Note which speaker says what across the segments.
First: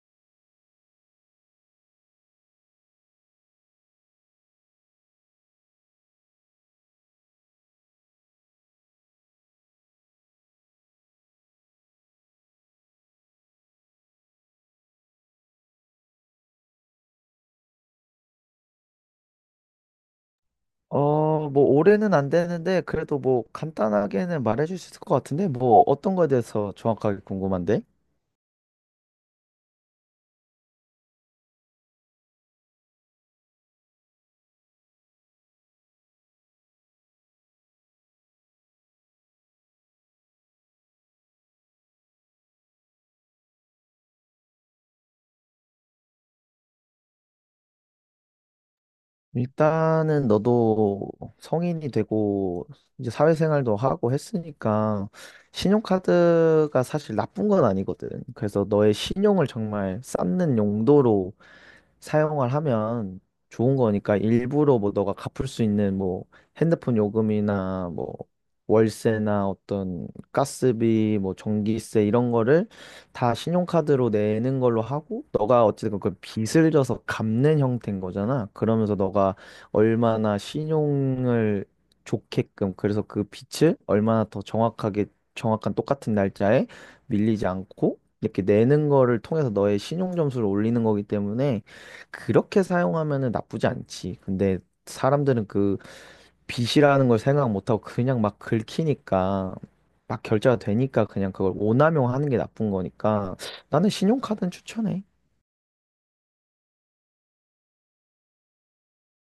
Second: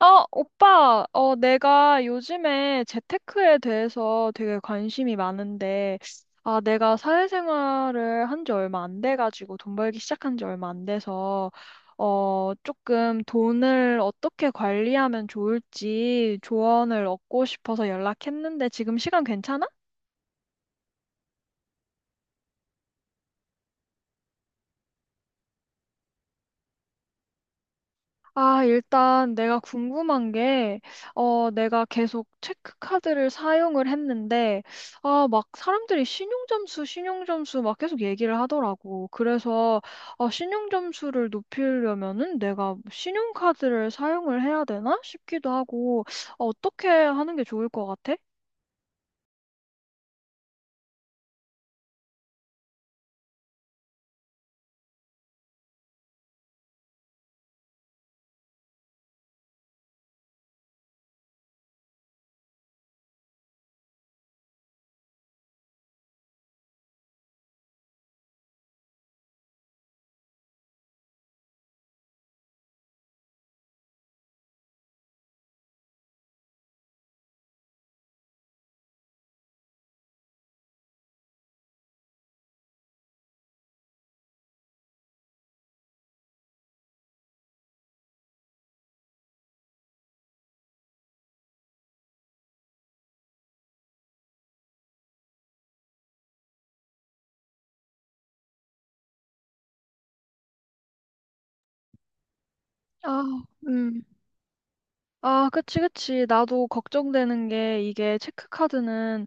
Speaker 1: 오빠, 내가 요즘에 재테크에 대해서 되게 관심이 많은데, 내가 사회생활을 한지 얼마 안 돼가지고, 돈 벌기 시작한 지 얼마 안 돼서, 조금 돈을 어떻게 관리하면 좋을지 조언을 얻고 싶어서 연락했는데, 지금 시간 괜찮아?
Speaker 2: 뭐, 올해는 안 되는데, 그래도 뭐, 간단하게는 말해줄 수 있을 것 같은데, 뭐, 어떤 거에 대해서 정확하게 궁금한데?
Speaker 1: 일단 내가 궁금한 게, 내가 계속 체크카드를 사용을 했는데, 막 사람들이 신용점수 막 계속 얘기를 하더라고. 그래서, 신용점수를 높이려면은 내가 신용카드를 사용을 해야 되나 싶기도 하고, 어떻게 하는 게 좋을 것 같아?
Speaker 2: 일단은 너도 성인이 되고, 이제 사회생활도 하고 했으니까, 신용카드가 사실 나쁜 건 아니거든. 그래서 너의 신용을 정말 쌓는 용도로 사용을 하면 좋은 거니까, 일부러 뭐 너가 갚을 수 있는 뭐 핸드폰 요금이나, 뭐 월세나, 어떤 가스비, 뭐 전기세, 이런 거를 다 신용카드로 내는 걸로 하고, 너가 어쨌든 그 빚을 져서 갚는 형태인 거잖아. 그러면서 너가 얼마나 신용을 좋게끔, 그래서 그 빚을 얼마나 더 정확하게, 정확한 똑같은 날짜에 밀리지 않고 이렇게 내는 거를 통해서 너의 신용 점수를 올리는 거기 때문에, 그렇게 사용하면은 나쁘지 않지. 근데 사람들은 그 빚이라는 걸 생각 못하고 그냥 막 긁히니까, 막 결제가 되니까, 그냥 그걸 오남용 하는 게 나쁜
Speaker 1: 아,
Speaker 2: 거니까. 나는
Speaker 1: 음.
Speaker 2: 신용카드는 추천해.
Speaker 1: 아, 그치, 그치. 나도 걱정되는 게 이게 체크카드는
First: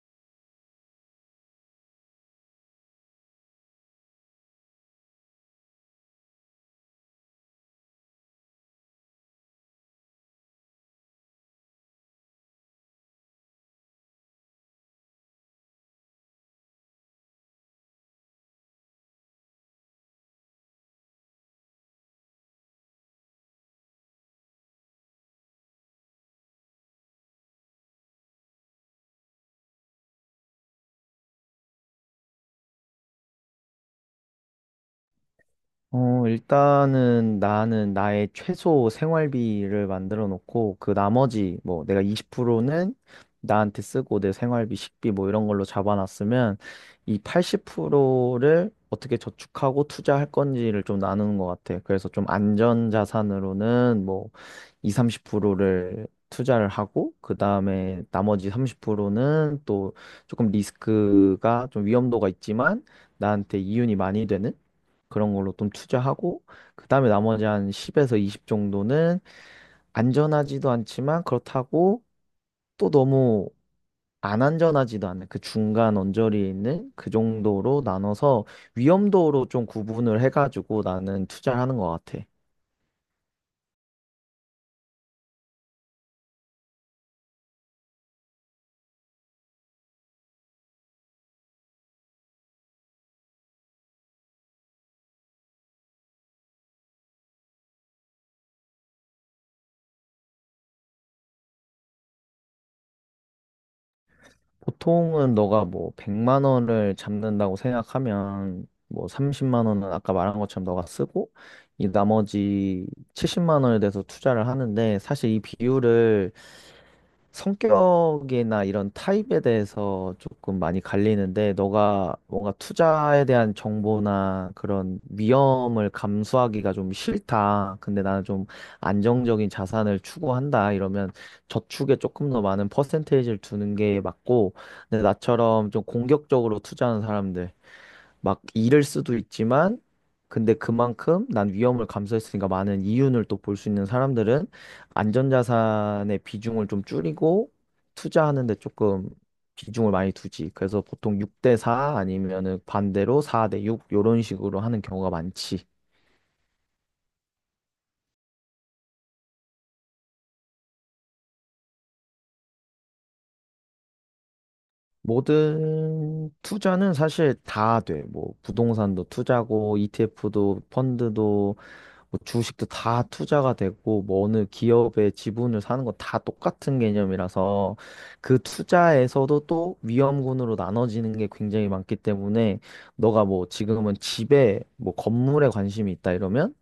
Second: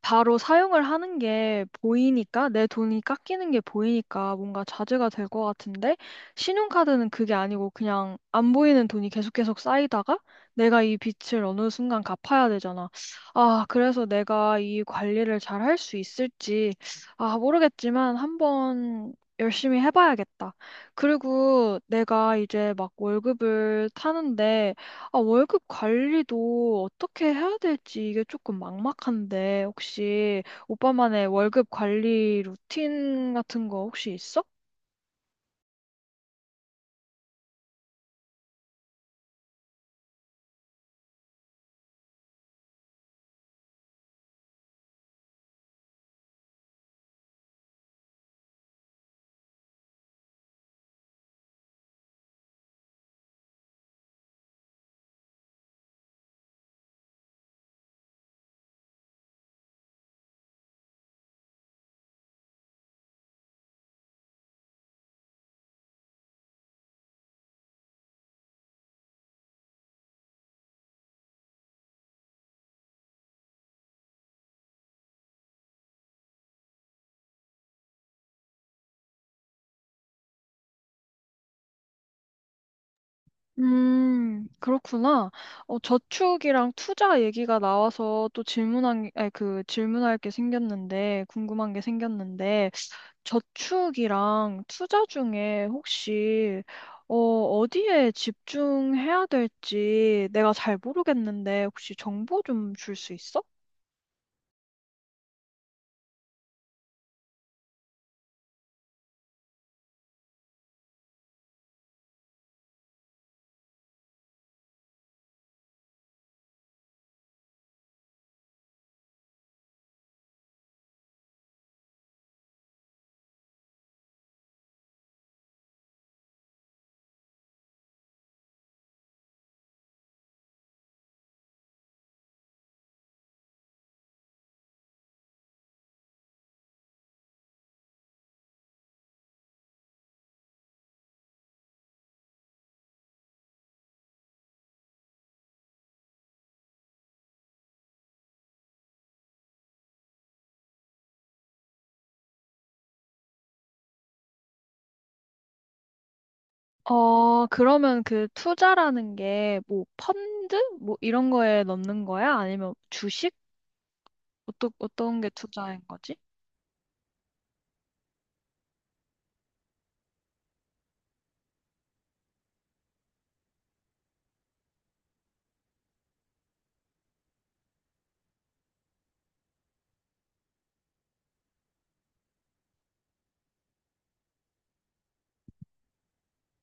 Speaker 1: 바로 사용을 하는 게 보이니까, 내 돈이 깎이는 게 보이니까 뭔가 자제가 될 것 같은데, 신용카드는 그게 아니고 그냥 안 보이는 돈이 계속 쌓이다가 내가 이 빚을 어느 순간 갚아야 되잖아. 그래서 내가 이 관리를 잘 할 수 있을지, 모르겠지만 한번 열심히 해봐야겠다. 그리고 내가 이제 막 월급을 타는데, 월급 관리도 어떻게 해야 될지 이게 조금 막막한데, 혹시 오빠만의 월급 관리 루틴 같은 거 혹시 있어?
Speaker 2: 일단은 나는 나의 최소 생활비를 만들어 놓고, 그 나머지, 뭐, 내가 20%는 나한테 쓰고, 내 생활비, 식비, 뭐, 이런 걸로 잡아놨으면, 이 80%를 어떻게 저축하고 투자할 건지를 좀 나누는 것 같아. 그래서 좀 안전 자산으로는 뭐, 2 30%를 투자를 하고, 그 다음에 나머지 30%는 또 조금 리스크가, 좀 위험도가 있지만 나한테 이윤이 많이 되는 그런 걸로 좀 투자하고, 그다음에 나머지 한 10에서 20 정도는 안전하지도 않지만, 그렇다고 또 너무 안 안전하지도 않은 그 중간 언저리에 있는, 그 정도로 나눠서 위험도로 좀 구분을 해가지고 나는 투자를 하는 것 같아.
Speaker 1: 그렇구나. 저축이랑 투자 얘기가 나와서 또 질문한, 아니, 그 질문할 게 궁금한 게 생겼는데, 저축이랑 투자 중에 혹시, 어디에 집중해야 될지 내가 잘 모르겠는데, 혹시 정보 좀 줄 수 있어?
Speaker 2: 보통은 너가 뭐 100만 원을 잡는다고 생각하면, 뭐 30만 원은 아까 말한 것처럼 너가 쓰고, 이 나머지 70만 원에 대해서 투자를 하는데, 사실 이 비율을 성격이나 이런 타입에 대해서 조금 많이 갈리는데, 너가 뭔가 투자에 대한 정보나 그런 위험을 감수하기가 좀 싫다, 근데 나는 좀 안정적인 자산을 추구한다, 이러면 저축에 조금 더 많은 퍼센테이지를 두는 게 맞고, 근데 나처럼 좀 공격적으로 투자하는 사람들, 막 잃을 수도 있지만 근데 그만큼 난 위험을 감수했으니까 많은 이윤을 또 볼 수 있는 사람들은 안전자산의 비중을 좀 줄이고 투자하는 데 조금 비중을 많이 두지. 그래서 보통 6대 4, 아니면은 반대로 4대 6, 이런 식으로 하는 경우가 많지.
Speaker 1: 그러면 그 투자라는 게 뭐 펀드? 뭐 이런 거에 넣는 거야? 아니면 주식? 어떤 게 투자인 거지?
Speaker 2: 모든 투자는 사실 다 돼. 뭐 부동산도 투자고, ETF도, 펀드도, 뭐 주식도 다 투자가 되고, 뭐 어느 기업의 지분을 사는 건 다 똑같은 개념이라서, 그 투자에서도 또 위험군으로 나눠지는 게 굉장히 많기 때문에, 너가 뭐 지금은 집에, 뭐 건물에 관심이 있다 이러면,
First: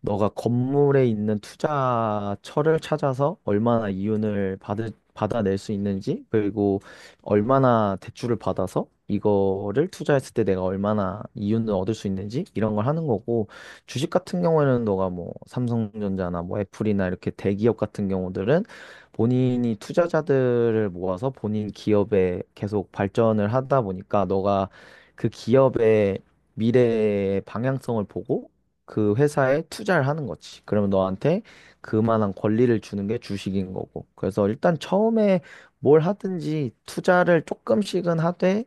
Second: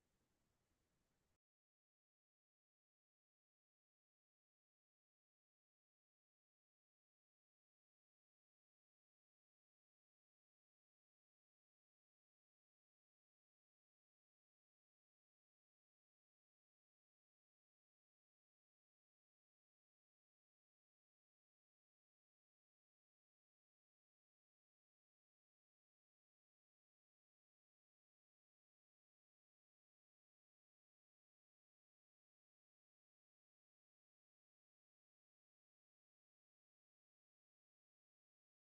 Speaker 2: 너가 건물에 있는 투자처를 찾아서 얼마나 이윤을 받아낼 수 있는지, 그리고 얼마나 대출을 받아서 이거를 투자했을 때 내가 얼마나 이윤을 얻을 수 있는지, 이런 걸 하는 거고, 주식 같은 경우에는 너가 뭐 삼성전자나 뭐 애플이나, 이렇게 대기업 같은 경우들은 본인이 투자자들을 모아서 본인 기업에 계속 발전을 하다 보니까, 너가 그 기업의 미래의 방향성을 보고 그 회사에 투자를 하는 거지. 그러면 너한테 그만한 권리를 주는 게 주식인 거고. 그래서 일단 처음에 뭘 하든지 투자를 조금씩은 하되,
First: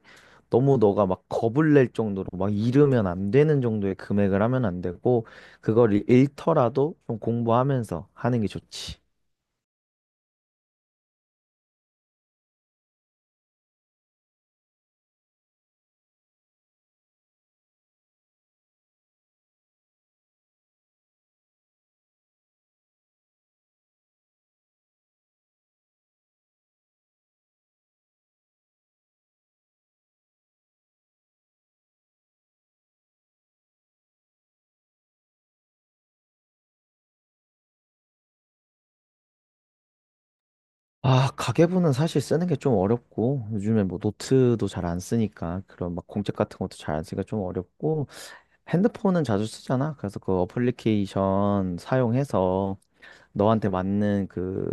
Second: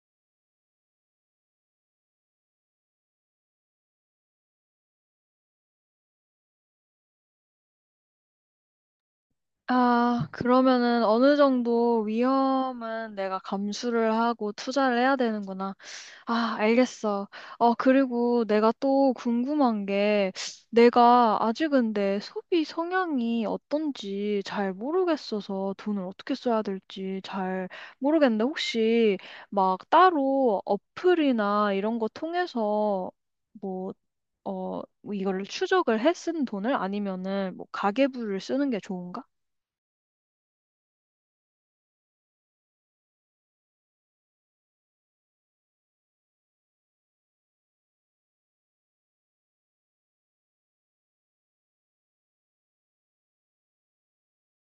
Speaker 2: 너무 너가 막 겁을 낼 정도로 막 잃으면 안 되는 정도의 금액을 하면 안 되고, 그걸 잃더라도 좀 공부하면서 하는 게 좋지.
Speaker 1: 그러면은 어느 정도 위험은 내가 감수를 하고 투자를 해야 되는구나. 아, 알겠어. 그리고 내가 또 궁금한 게, 내가 아직 근데 소비 성향이 어떤지 잘 모르겠어서 돈을 어떻게 써야 될지 잘 모르겠는데, 혹시 막 따로 어플이나 이런 거 통해서 뭐, 뭐 이거를 추적을 해 쓴 돈을 아니면은 뭐 가계부를 쓰는 게 좋은가?
Speaker 2: 아, 가계부는 사실 쓰는 게 좀 어렵고, 요즘에 뭐 노트도 잘 안 쓰니까, 그런 막 공책 같은 것도 잘 안 쓰니까 좀 어렵고, 핸드폰은 자주 쓰잖아. 그래서 그 어플리케이션 사용해서 너한테 맞는 그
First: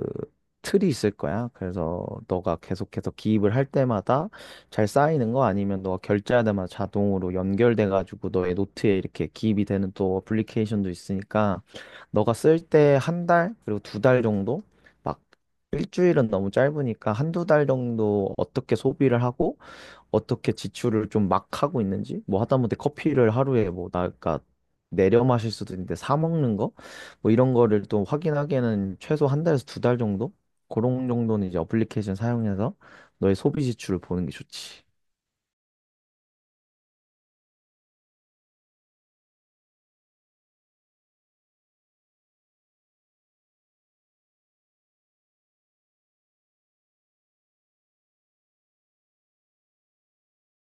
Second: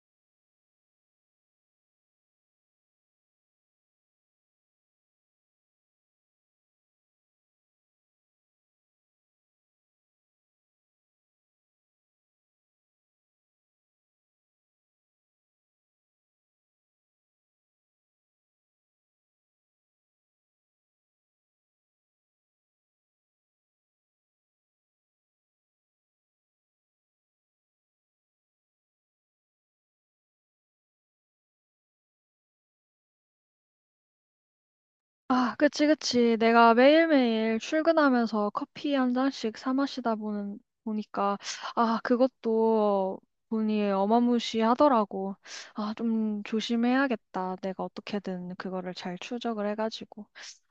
Speaker 2: 틀이 있을 거야. 그래서 너가 계속해서 기입을 할 때마다 잘 쌓이는 거, 아니면 너가 결제할 때마다 자동으로 연결돼 가지고 너의 노트에 이렇게 기입이 되는 또 어플리케이션도 있으니까, 너가 쓸 때 한 달, 그리고 두 달 정도, 막 일주일은 너무 짧으니까 한 두 달 정도 어떻게 소비를 하고 어떻게 지출을 좀 막 하고 있는지, 뭐 하다못해 커피를 하루에, 뭐, 나, 까 내려 마실 수도 있는데 사 먹는 거? 뭐 이런 거를 또 확인하기에는 최소 한 달에서 두 달 정도? 그런 정도는 이제 어플리케이션 사용해서 너의 소비 지출을 보는 게 좋지.
Speaker 1: 아, 그치, 그치. 내가 매일매일 출근하면서 커피 한 잔씩 사 보니까, 그것도 돈이 어마무시하더라고. 아, 좀 조심해야겠다. 내가 어떻게든 그거를 잘 추적을 해가지고.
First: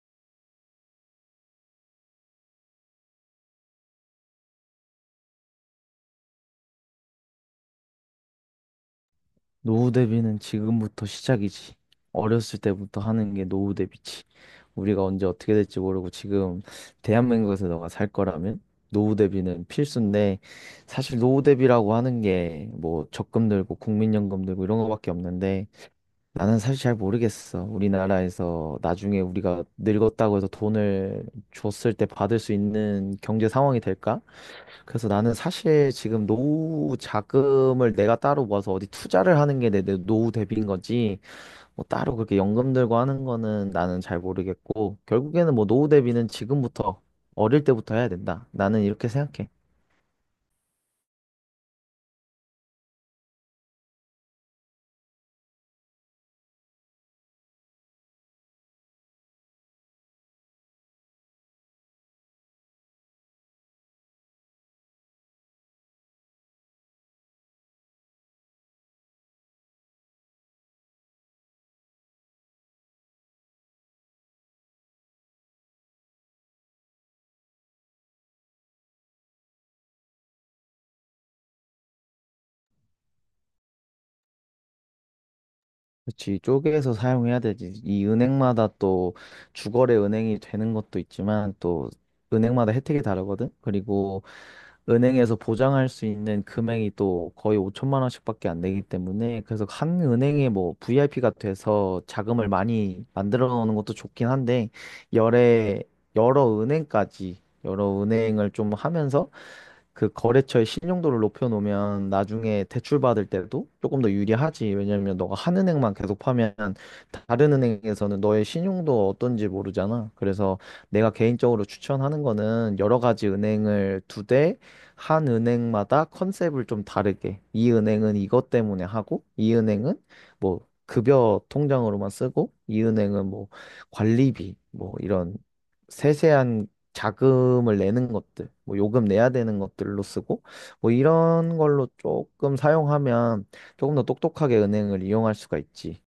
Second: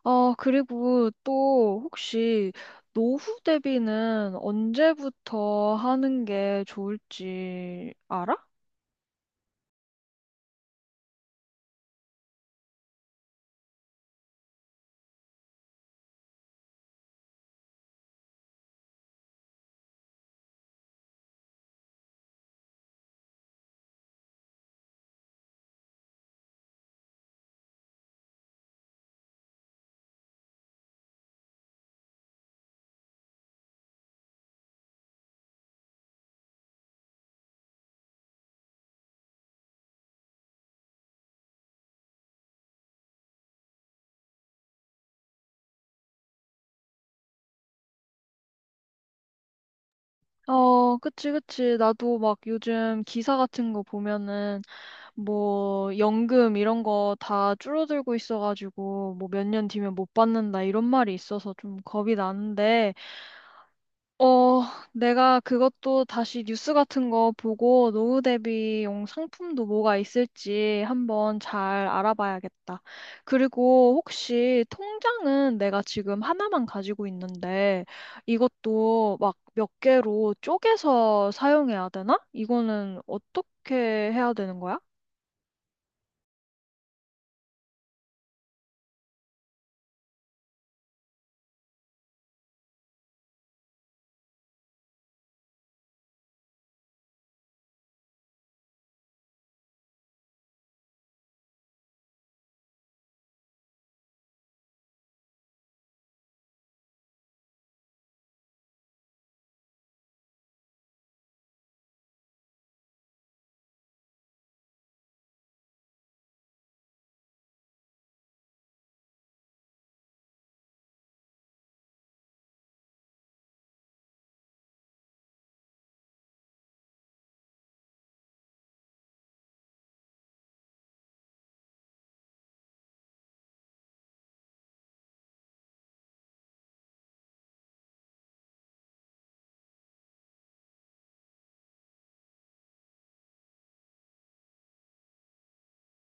Speaker 1: 그리고 또 혹시 노후 대비는 언제부터 하는 게 좋을지 알아?
Speaker 2: 노후 대비는 지금부터 시작이지. 어렸을 때부터 하는 게 노후 대비지. 우리가 언제 어떻게 될지 모르고, 지금 대한민국에서 너가 살 거라면 노후 대비는 필수인데, 사실 노후 대비라고 하는 게 뭐 적금 들고, 국민연금 들고, 이런 거밖에 없는데, 나는 사실 잘 모르겠어. 우리나라에서 나중에 우리가 늙었다고 해서 돈을 줬을 때 받을 수 있는 경제 상황이 될까? 그래서 나는 사실 지금 노후 자금을 내가 따로 모아서 어디 투자를 하는 게 내 노후 대비인 거지, 뭐 따로 그렇게 연금 들고 하는 거는 나는 잘 모르겠고, 결국에는 뭐 노후 대비는 지금부터, 어릴 때부터 해야 된다. 나는 이렇게 생각해.
Speaker 1: 어, 그치, 그치. 나도 막 요즘 기사 같은 거 보면은 뭐 연금 이런 거 다 줄어들고 있어가지고 뭐 몇 년 뒤면 못 받는다 이런 말이 있어서 좀 겁이 나는데 어, 내가 그것도 다시 뉴스 같은 거 보고 노후 대비용 상품도 뭐가 있을지 한번 잘 알아봐야겠다. 그리고 혹시 통장은 내가 지금 하나만 가지고 있는데 이것도 막 몇 개로 쪼개서 사용해야 되나? 이거는 어떻게 해야 되는 거야?
Speaker 2: 그렇지. 쪼개서 사용해야 되지. 이 은행마다 또 주거래 은행이 되는 것도 있지만, 또 은행마다 혜택이 다르거든. 그리고 은행에서 보장할 수 있는 금액이 또 거의 5천만 원씩밖에 안 되기 때문에, 그래서 한 은행에 뭐 VIP가 돼서 자금을 많이 만들어 놓는 것도 좋긴 한데, 여러 여러 은행까지, 여러 은행을 좀 하면서 그 거래처의 신용도를 높여놓으면 나중에 대출받을 때도 조금 더 유리하지. 왜냐면 너가 한 은행만 계속 파면 다른 은행에서는 너의 신용도 어떤지 모르잖아. 그래서 내가 개인적으로 추천하는 거는 여러 가지 은행을 두 대, 한 은행마다 컨셉을 좀 다르게. 이 은행은 이것 때문에 하고, 이 은행은 뭐 급여 통장으로만 쓰고, 이 은행은 뭐 관리비, 뭐 이런 세세한 자금을 내는 것들, 뭐 요금 내야 되는 것들로 쓰고, 뭐 이런 걸로 조금 사용하면 조금 더 똑똑하게 은행을 이용할 수가 있지.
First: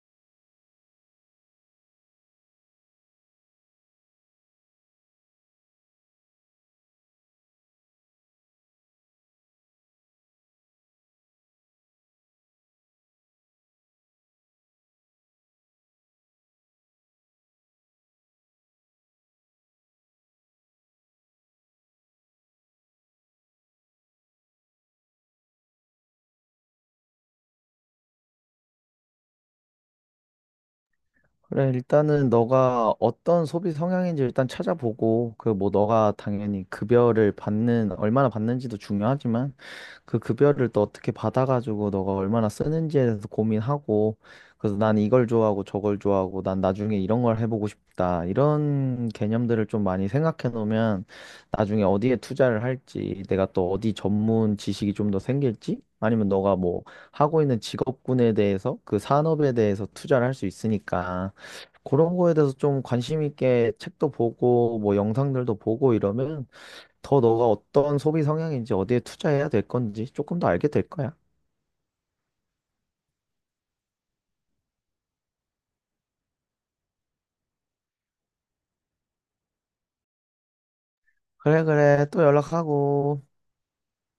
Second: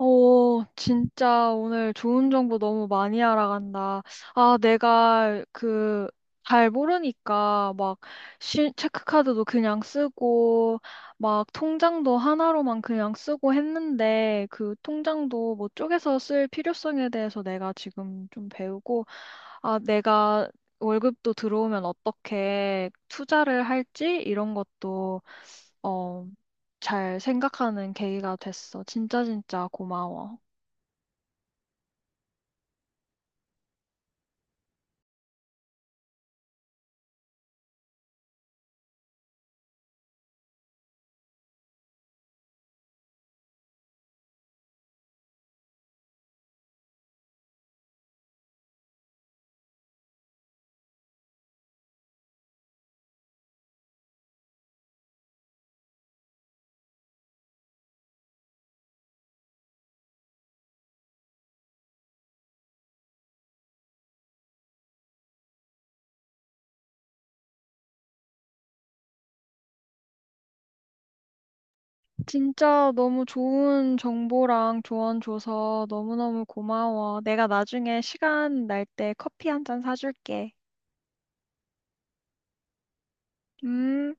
Speaker 1: 진짜 오늘 좋은 정보 너무 많이 알아간다. 내가 잘 모르니까 막 체크카드도 그냥 쓰고 막 통장도 하나로만 그냥 쓰고 했는데 그 통장도 뭐 쪼개서 쓸 필요성에 대해서 내가 지금 좀 배우고 내가 월급도 들어오면 어떻게 투자를 할지 이런 것도 어, 잘 생각하는 계기가 됐어. 진짜 진짜 고마워.
Speaker 2: 그래, 일단은 너가 어떤 소비 성향인지 일단 찾아보고, 그 뭐 너가 당연히 급여를 받는, 얼마나 받는지도 중요하지만, 그 급여를 또 어떻게 받아가지고 너가 얼마나 쓰는지에 대해서 고민하고, 그래서 난 이걸 좋아하고, 저걸 좋아하고, 난 나중에 이런 걸 해보고 싶다, 이런 개념들을 좀 많이 생각해 놓으면 나중에 어디에 투자를 할지, 내가 또 어디 전문 지식이 좀 더 생길지, 아니면 너가 뭐 하고 있는 직업군에 대해서, 그 산업에 대해서 투자를 할 수 있으니까, 그런 거에 대해서 좀 관심 있게 책도 보고, 뭐 영상들도 보고, 이러면 더 너가 어떤 소비 성향인지 어디에 투자해야 될 건지 조금 더 알게 될 거야.
Speaker 1: 진짜 너무 좋은 정보랑 조언 줘서 너무너무 고마워. 내가 나중에 시간 날 때 커피 한 잔 사줄게.
Speaker 2: 그래, 그래. 또 연락하고.
Speaker 1: 음.